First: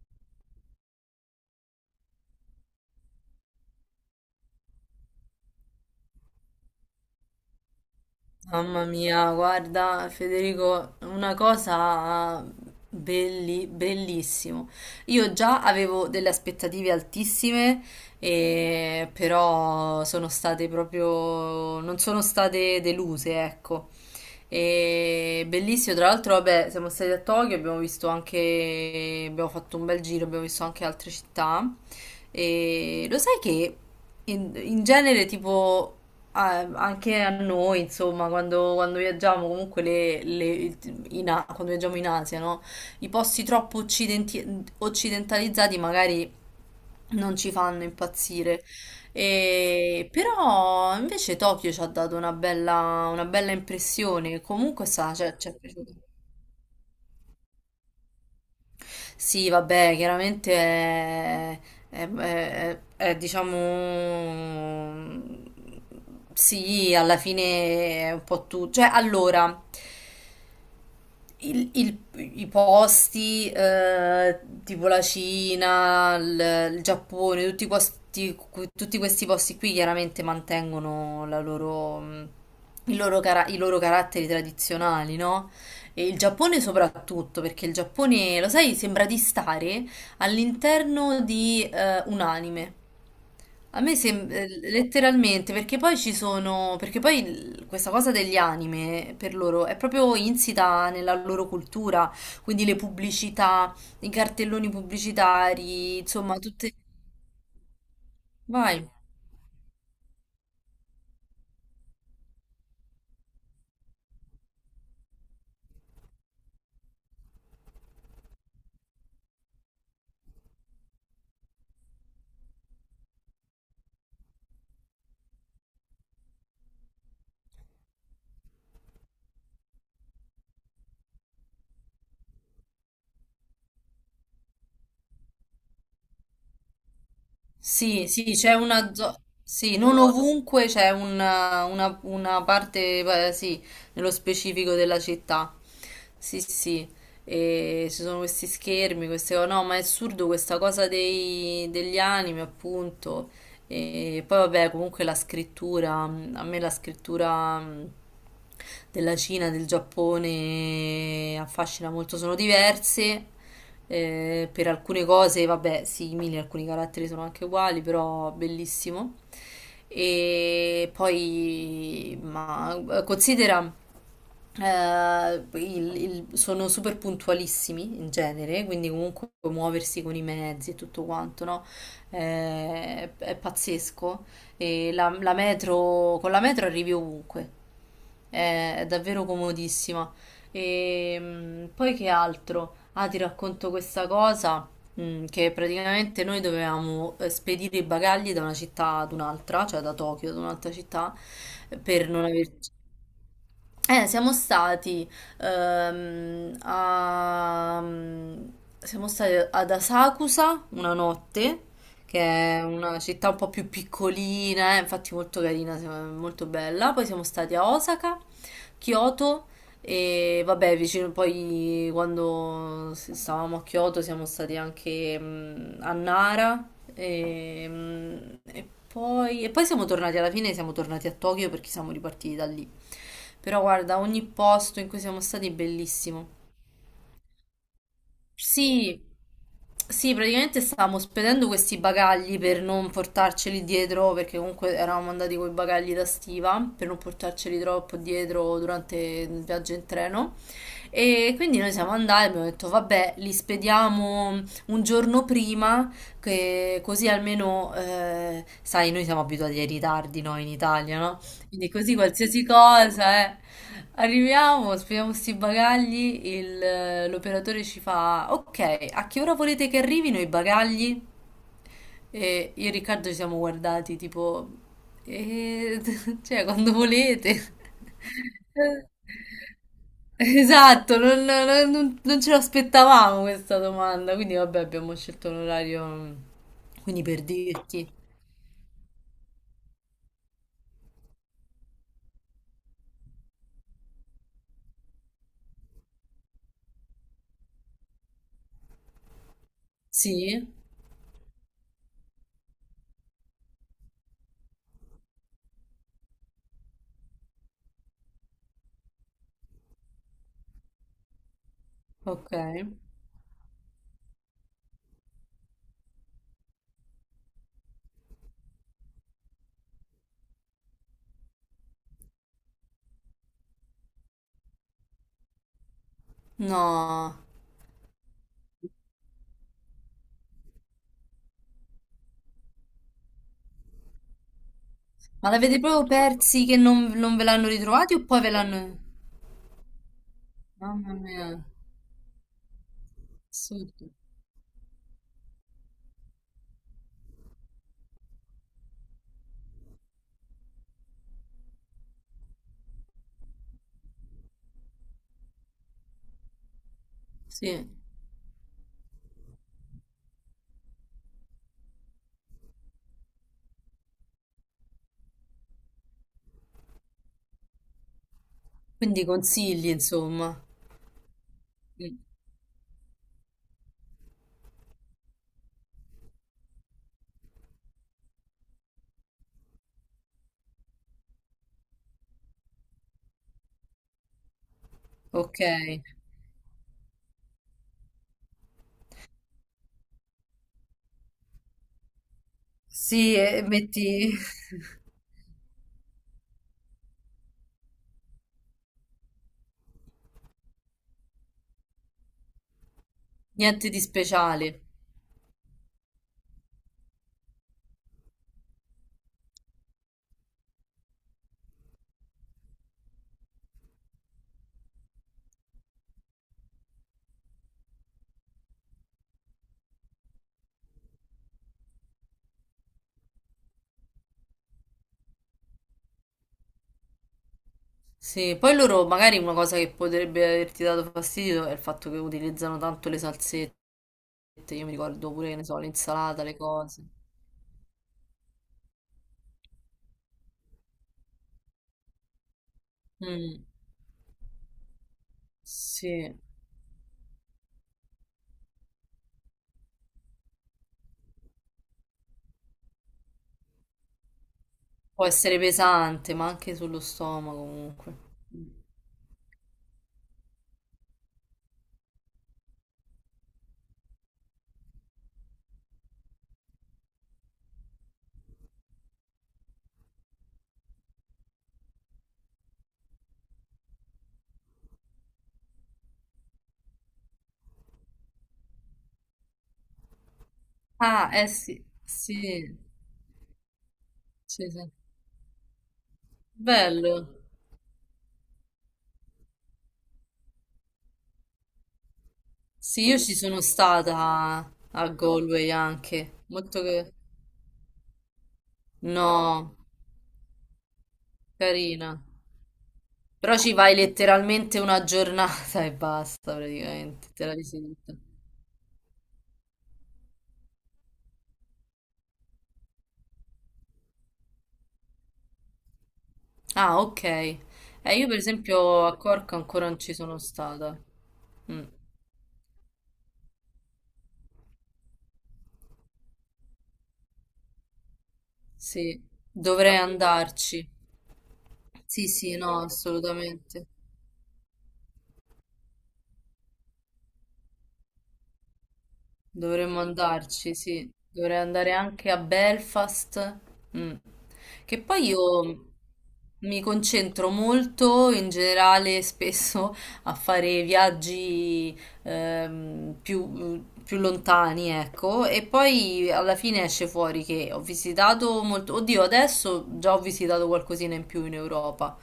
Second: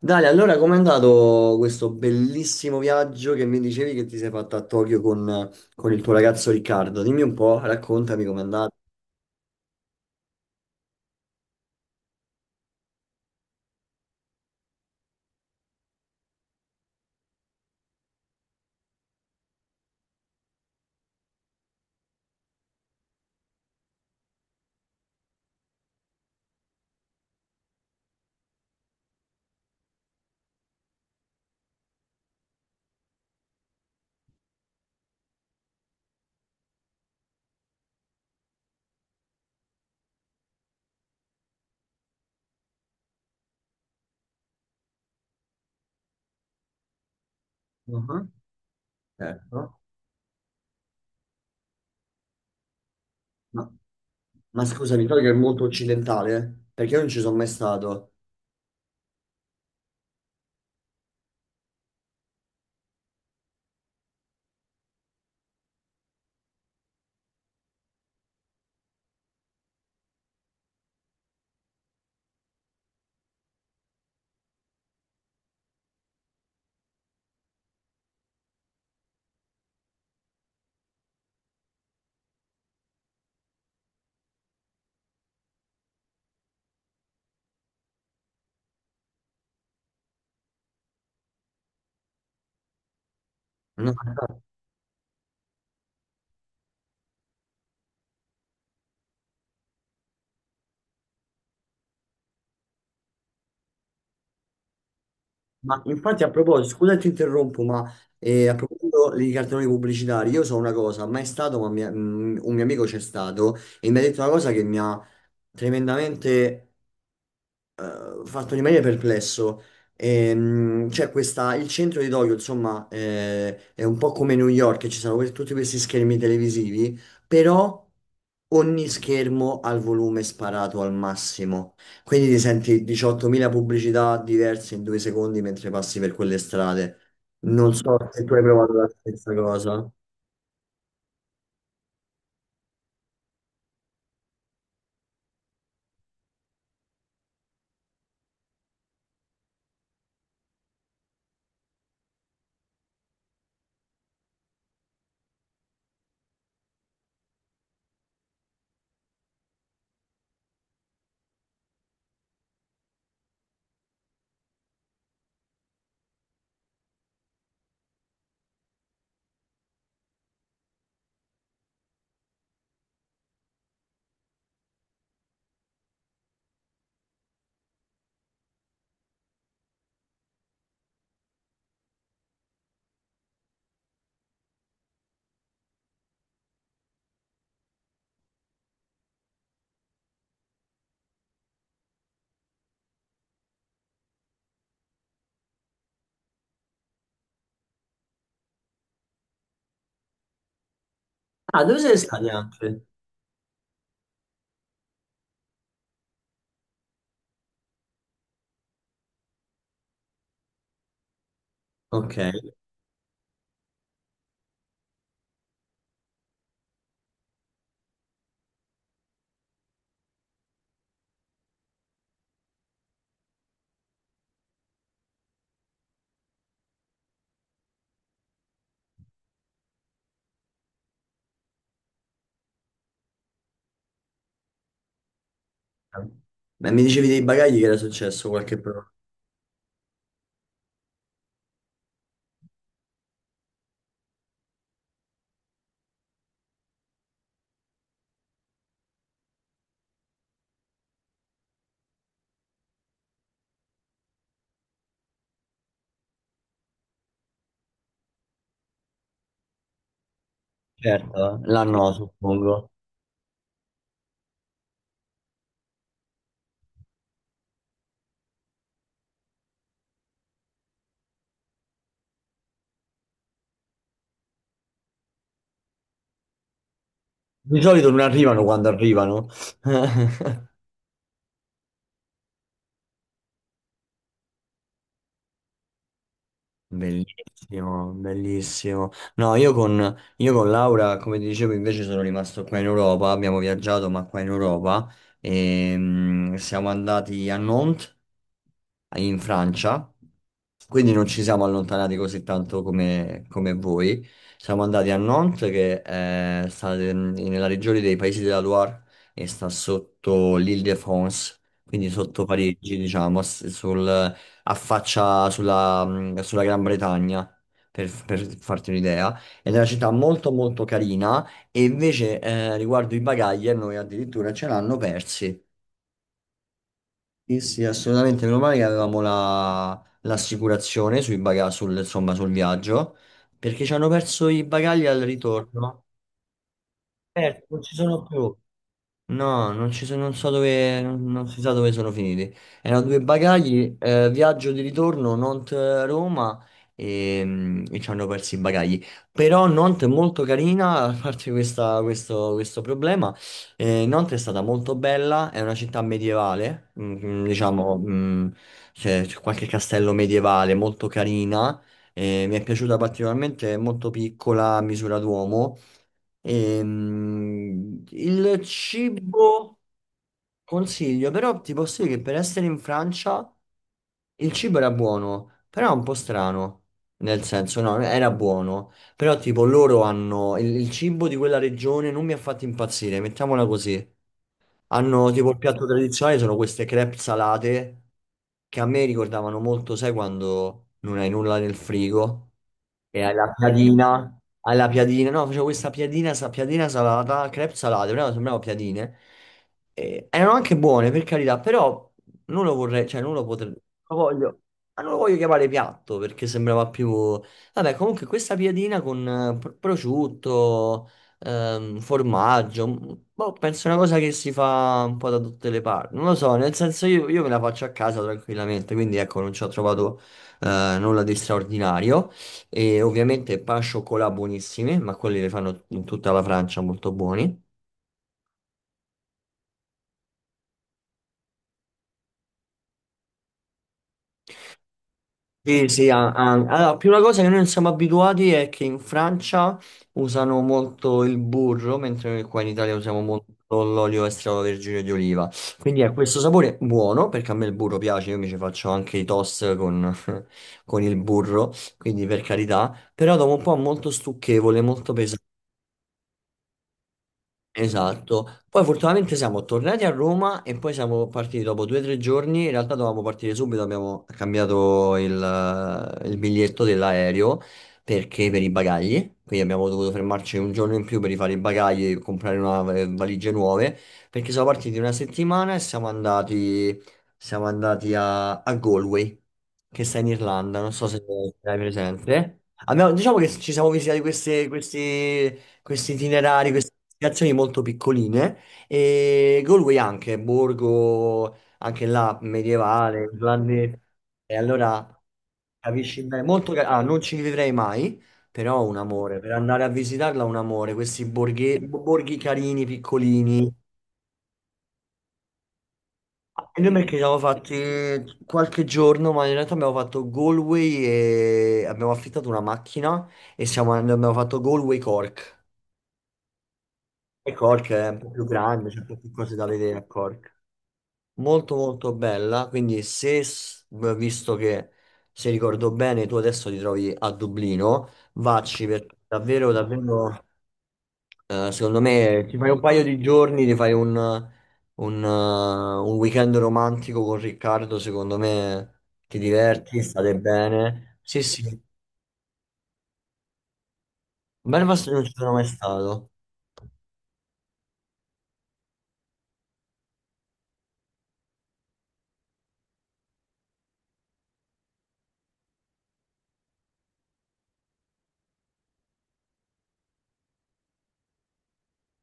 Dale, allora com'è andato questo bellissimo viaggio che mi dicevi che ti sei fatto a Tokyo con il tuo ragazzo Riccardo? Dimmi un po', raccontami com'è andato. Mamma mia, guarda Federico, una cosa bellissimo. Io già avevo delle aspettative altissime, però sono state proprio, non sono state deluse, ecco. E bellissimo, tra l'altro, vabbè, siamo stati a Tokyo, abbiamo visto anche, abbiamo fatto un bel giro, abbiamo visto anche altre città. E lo sai che in genere, tipo, anche a noi, insomma, quando viaggiamo, comunque quando viaggiamo in Asia, no? I posti troppo occidentalizzati magari non ci fanno Mhm. impazzire. Certo. Però invece Tokyo ci ha dato una bella Ma, impressione. ma Comunque scusami, sa, Tokyo è cioè, ci è molto piaciuto. occidentale, eh? Perché io non ci sono mai stato. Sì, vabbè, chiaramente è, è, diciamo... Sì, alla fine è un po' tutto. Cioè, allora, il- il- i posti, tipo la Cina, il Giappone, tutti questi, tutti questi posti qui chiaramente mantengono la loro, il loro i loro caratteri tradizionali, no? E il Giappone soprattutto, perché il Giappone, lo sai, sembra di stare all'interno di un anime. A No, me sembra letteralmente, perché poi ci sono, perché poi questa cosa degli anime per loro è proprio insita nella loro cultura, quindi le pubblicità, i cartelloni ma pubblicitari, infatti a insomma, proposito, tutte... scusa se ti interrompo, ma a Vai. proposito di cartoni pubblicitari, io so una cosa, mai stato, un mio amico c'è stato e mi ha detto una cosa che mi ha tremendamente fatto rimanere perplesso. C'è questa, il centro di Tokyo, insomma, è un po' come New York, che ci sono tutti questi schermi televisivi, però ogni schermo ha il volume sparato al massimo. Quindi ti senti 18.000 pubblicità diverse in 2 secondi mentre passi per quelle strade. Non so Sì, se sì, tu hai c'è provato la una zona. stessa Sì, cosa. non ovunque c'è una, una parte, sì, nello specifico della città. Sì, sì. E ci sono questi schermi, queste cose. No, ma è assurdo questa cosa degli anime, appunto. E poi, vabbè, comunque la scrittura, a me la scrittura, della Cina, del Giappone affascina molto, sono diverse, per alcune cose, vabbè, simili, alcuni caratteri sono anche uguali, però bellissimo. E poi, ma considera. Sono super puntualissimi in genere, quindi comunque muoversi con i mezzi e tutto quanto, no? È pazzesco. E la metro, con la metro arrivi ovunque, è davvero comodissima. E, poi che altro? Ah, ti racconto questa cosa, che praticamente noi dovevamo spedire i bagagli da una città ad un'altra, cioè da Tokyo ad un'altra città, Ah, dove sei per non stati aver... anche? Siamo stati, ehm, a- siamo stati ad Asakusa una notte, Ok. che è una città un po' più piccolina, infatti molto carina, molto bella. Poi siamo stati a Osaka, Kyoto e vabbè, vicino poi quando stavamo a Kyoto siamo stati anche a Nara e, e poi siamo tornati alla fine, siamo tornati a Tokyo perché siamo ripartiti da lì. Però guarda, ogni posto in cui siamo stati è bellissimo. Ma mi dicevi dei bagagli che era successo qualche problema? Sì, sì, praticamente stavamo spedendo questi bagagli per non portarceli dietro, perché comunque eravamo andati con i bagagli da stiva, per non portarceli troppo dietro durante il viaggio in treno. E quindi noi siamo andati, abbiamo detto, vabbè, li spediamo un giorno prima, che così almeno, sai, noi siamo abituati ai ritardi, noi in Italia, no? Certo, Quindi l'hanno, così qualsiasi suppongo. cosa, eh. Arriviamo, spieghiamo sti bagagli, l'operatore ci fa, ok, a che ora volete che arrivino i bagagli? E io e Riccardo ci siamo guardati tipo, "Eh, cioè quando volete." Di solito non arrivano quando arrivano. Esatto, non ce l'aspettavamo questa domanda, quindi vabbè abbiamo scelto un orario, quindi per dirti. Bellissimo, bellissimo. No, io con Laura, come ti dicevo, invece sono rimasto qua in Europa, abbiamo viaggiato, ma qua in Europa, e, siamo andati a Nantes, in Francia, Sì, quindi non ci siamo allontanati così tanto come, come voi. Siamo andati a Nantes, nella regione dei Paesi della Loire e sta sotto l'Île-de-France, quindi sotto ok. Parigi, diciamo, affaccia sulla, sulla Gran Bretagna, per farti un'idea. Ed è una città molto molto carina e invece riguardo i bagagli a noi addirittura ce l'hanno persi. No. Sì, sì, assolutamente, meno male che avevamo l'assicurazione sul, insomma, sul viaggio, perché ci hanno perso i bagagli al Ma l'avete ritorno. proprio persi che non, non ve Perso, l'hanno non ci ritrovati sono o poi ve più. l'hanno... No, non so dove, Mamma non, non mia, si sa dove sono finiti. Erano due bagagli, assurdo. Viaggio di ritorno, Nantes-Roma e, e ci hanno perso i bagagli. Però Nantes è molto carina, a parte questo, questo problema. Nantes è stata molto bella, è una città medievale, Sì. diciamo, c'è qualche castello medievale, molto carina. Mi è piaciuta particolarmente, è molto piccola, a misura d'uomo. Il Quindi cibo consigli, insomma. consiglio, però ti posso dire Mm. che per essere in Francia il cibo era buono, però un po' strano. Nel senso, no, era buono, però tipo loro hanno il cibo di quella regione non mi ha fatto impazzire, mettiamola così. Hanno tipo il Ok. piatto tradizionale sono queste crepe salate che a me ricordavano molto, sai, quando non hai nulla nel frigo. E Sì, e metti alla piadina, no, facevo questa piadina, piadina salata, crepe salate, però sembravano piadine. E erano anche buone, per carità, però non lo vorrei, cioè non lo potrei, niente di lo voglio, speciale. ma non lo voglio chiamare piatto perché sembrava più... Vabbè, comunque questa piadina con prosciutto, formaggio, boh, penso una cosa che si fa un po' da tutte le parti. Non lo so, nel senso io me la faccio a casa tranquillamente, quindi ecco, non ci ho trovato nulla di straordinario. E ovviamente pan chocolat buonissimi, ma quelli le fanno in tutta la Francia molto buoni. Sì, poi loro magari una cosa che potrebbe averti dato fastidio è il fatto che utilizzano tanto le salsette. Io mi ricordo pure, che ne so, Sì, sì, l'insalata, le allora, la cose. prima cosa che noi non siamo abituati è che in Francia usano molto il burro, mentre noi qua in Italia usiamo molto Mm, l'olio extravergine di oliva. Quindi è sì, questo sapore buono, perché a me il burro piace, io mi ci faccio anche i toast con, con il burro, quindi per carità, però dopo un po' è molto stucchevole, molto può pesante. essere pesante, ma anche sullo stomaco comunque. Esatto, Mm. poi fortunatamente siamo tornati a Roma e poi siamo partiti dopo 2 o 3 giorni, in realtà dovevamo partire subito, abbiamo cambiato il biglietto dell'aereo perché per i bagagli, quindi abbiamo dovuto fermarci un giorno in più per rifare i bagagli e comprare valigie nuove, perché siamo partiti una settimana e siamo andati a Galway, che sta in Irlanda, non so se Ah, eh hai sì, sì, presente. Diciamo che ci siamo visitati sì, sì. questi questi itinerari, queste Bello. destinazioni molto piccoline e Galway anche, borgo anche là Sì, io medievale, ci sono irlandese. E stata allora a Galway capisci bene, anche. molto Molto ah, che... non ci vivrei mai, però un amore, per No, andare a visitarla un amore, questi carina. borghi carini, Però piccolini. ci vai letteralmente una giornata e basta, E noi perché ci praticamente. siamo Te la visiti tutta. fatti qualche giorno, ma in realtà abbiamo fatto Galway e abbiamo affittato una macchina e abbiamo fatto Galway Cork. Ah, ok. E Cork è un Io po' per più grande, c'è un esempio po' a più Cork cose da ancora vedere non a ci sono Cork. stata. Molto Mm, molto bella, quindi se, s- visto che se ricordo bene, tu adesso ti trovi a Dublino, vacci perché sì, davvero, dovrei davvero, andarci. Secondo Sì, me sì, ti fai no, un paio di giorni, ti assolutamente. fai un weekend romantico con Riccardo, secondo me ti Dovremmo diverti, state andarci, sì. bene. Sì, Dovrei sì, andare anche a Belfast. Mm. Che Belfast non poi ci sono mai io stato. mi concentro molto in generale spesso a fare viaggi più lontani, ecco, e poi alla fine esce fuori che ho visitato molto. Oddio, adesso già ho visitato qualcosina in più in Europa.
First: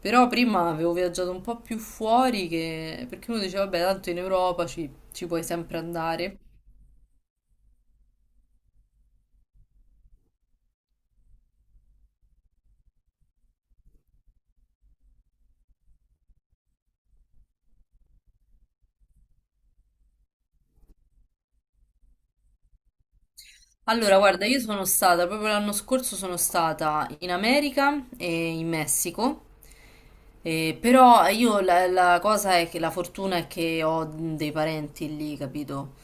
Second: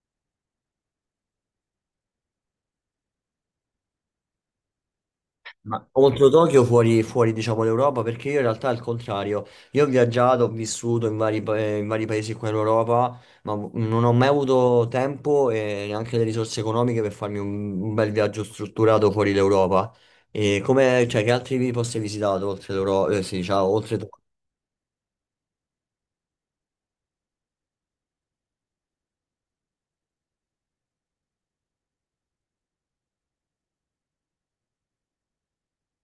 Però prima avevo viaggiato un po' più fuori che... perché uno diceva, vabbè, tanto in Europa ci puoi sempre Ma contro andare. Tokyo fuori, fuori diciamo l'Europa perché io in realtà è il contrario. Io ho viaggiato, ho vissuto in vari, in vari paesi qua in Europa, ma non ho mai avuto tempo e neanche le risorse economiche per farmi un bel viaggio strutturato fuori l'Europa. E come, cioè, che altri posti hai visitato oltre l'Europa? Sì, diciamo, oltre Allora, Tokyo? guarda, io sono stata, proprio l'anno scorso sono stata in America e in Messico, però io la cosa è che la fortuna è che ho dei parenti lì, capito?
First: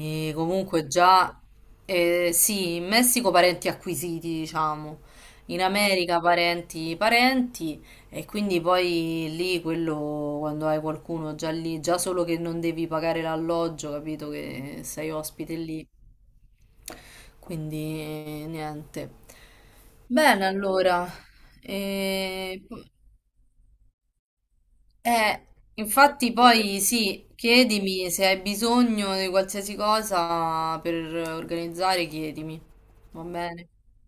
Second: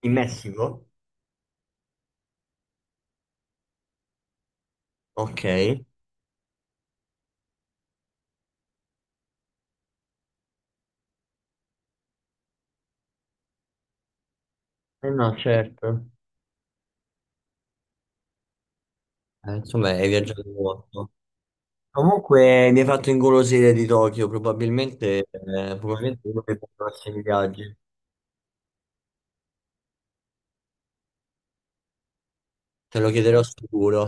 In comunque Messico? già, sì, in Messico parenti acquisiti, diciamo, Ok. in Eh America parenti parenti e quindi poi lì quello quando hai qualcuno già lì, già solo che non devi pagare l'alloggio, capito? Che sei no, ospite lì. certo. Quindi niente. Insomma, hai viaggiato Bene, allora. molto. E, Comunque mi hai fatto ingolosire di Tokyo, probabilmente, eh, probabilmente infatti uno dei poi prossimi sì, viaggi. chiedimi se hai bisogno di qualsiasi cosa per organizzare, chiedimi. Te lo Va chiederò bene? sicuro.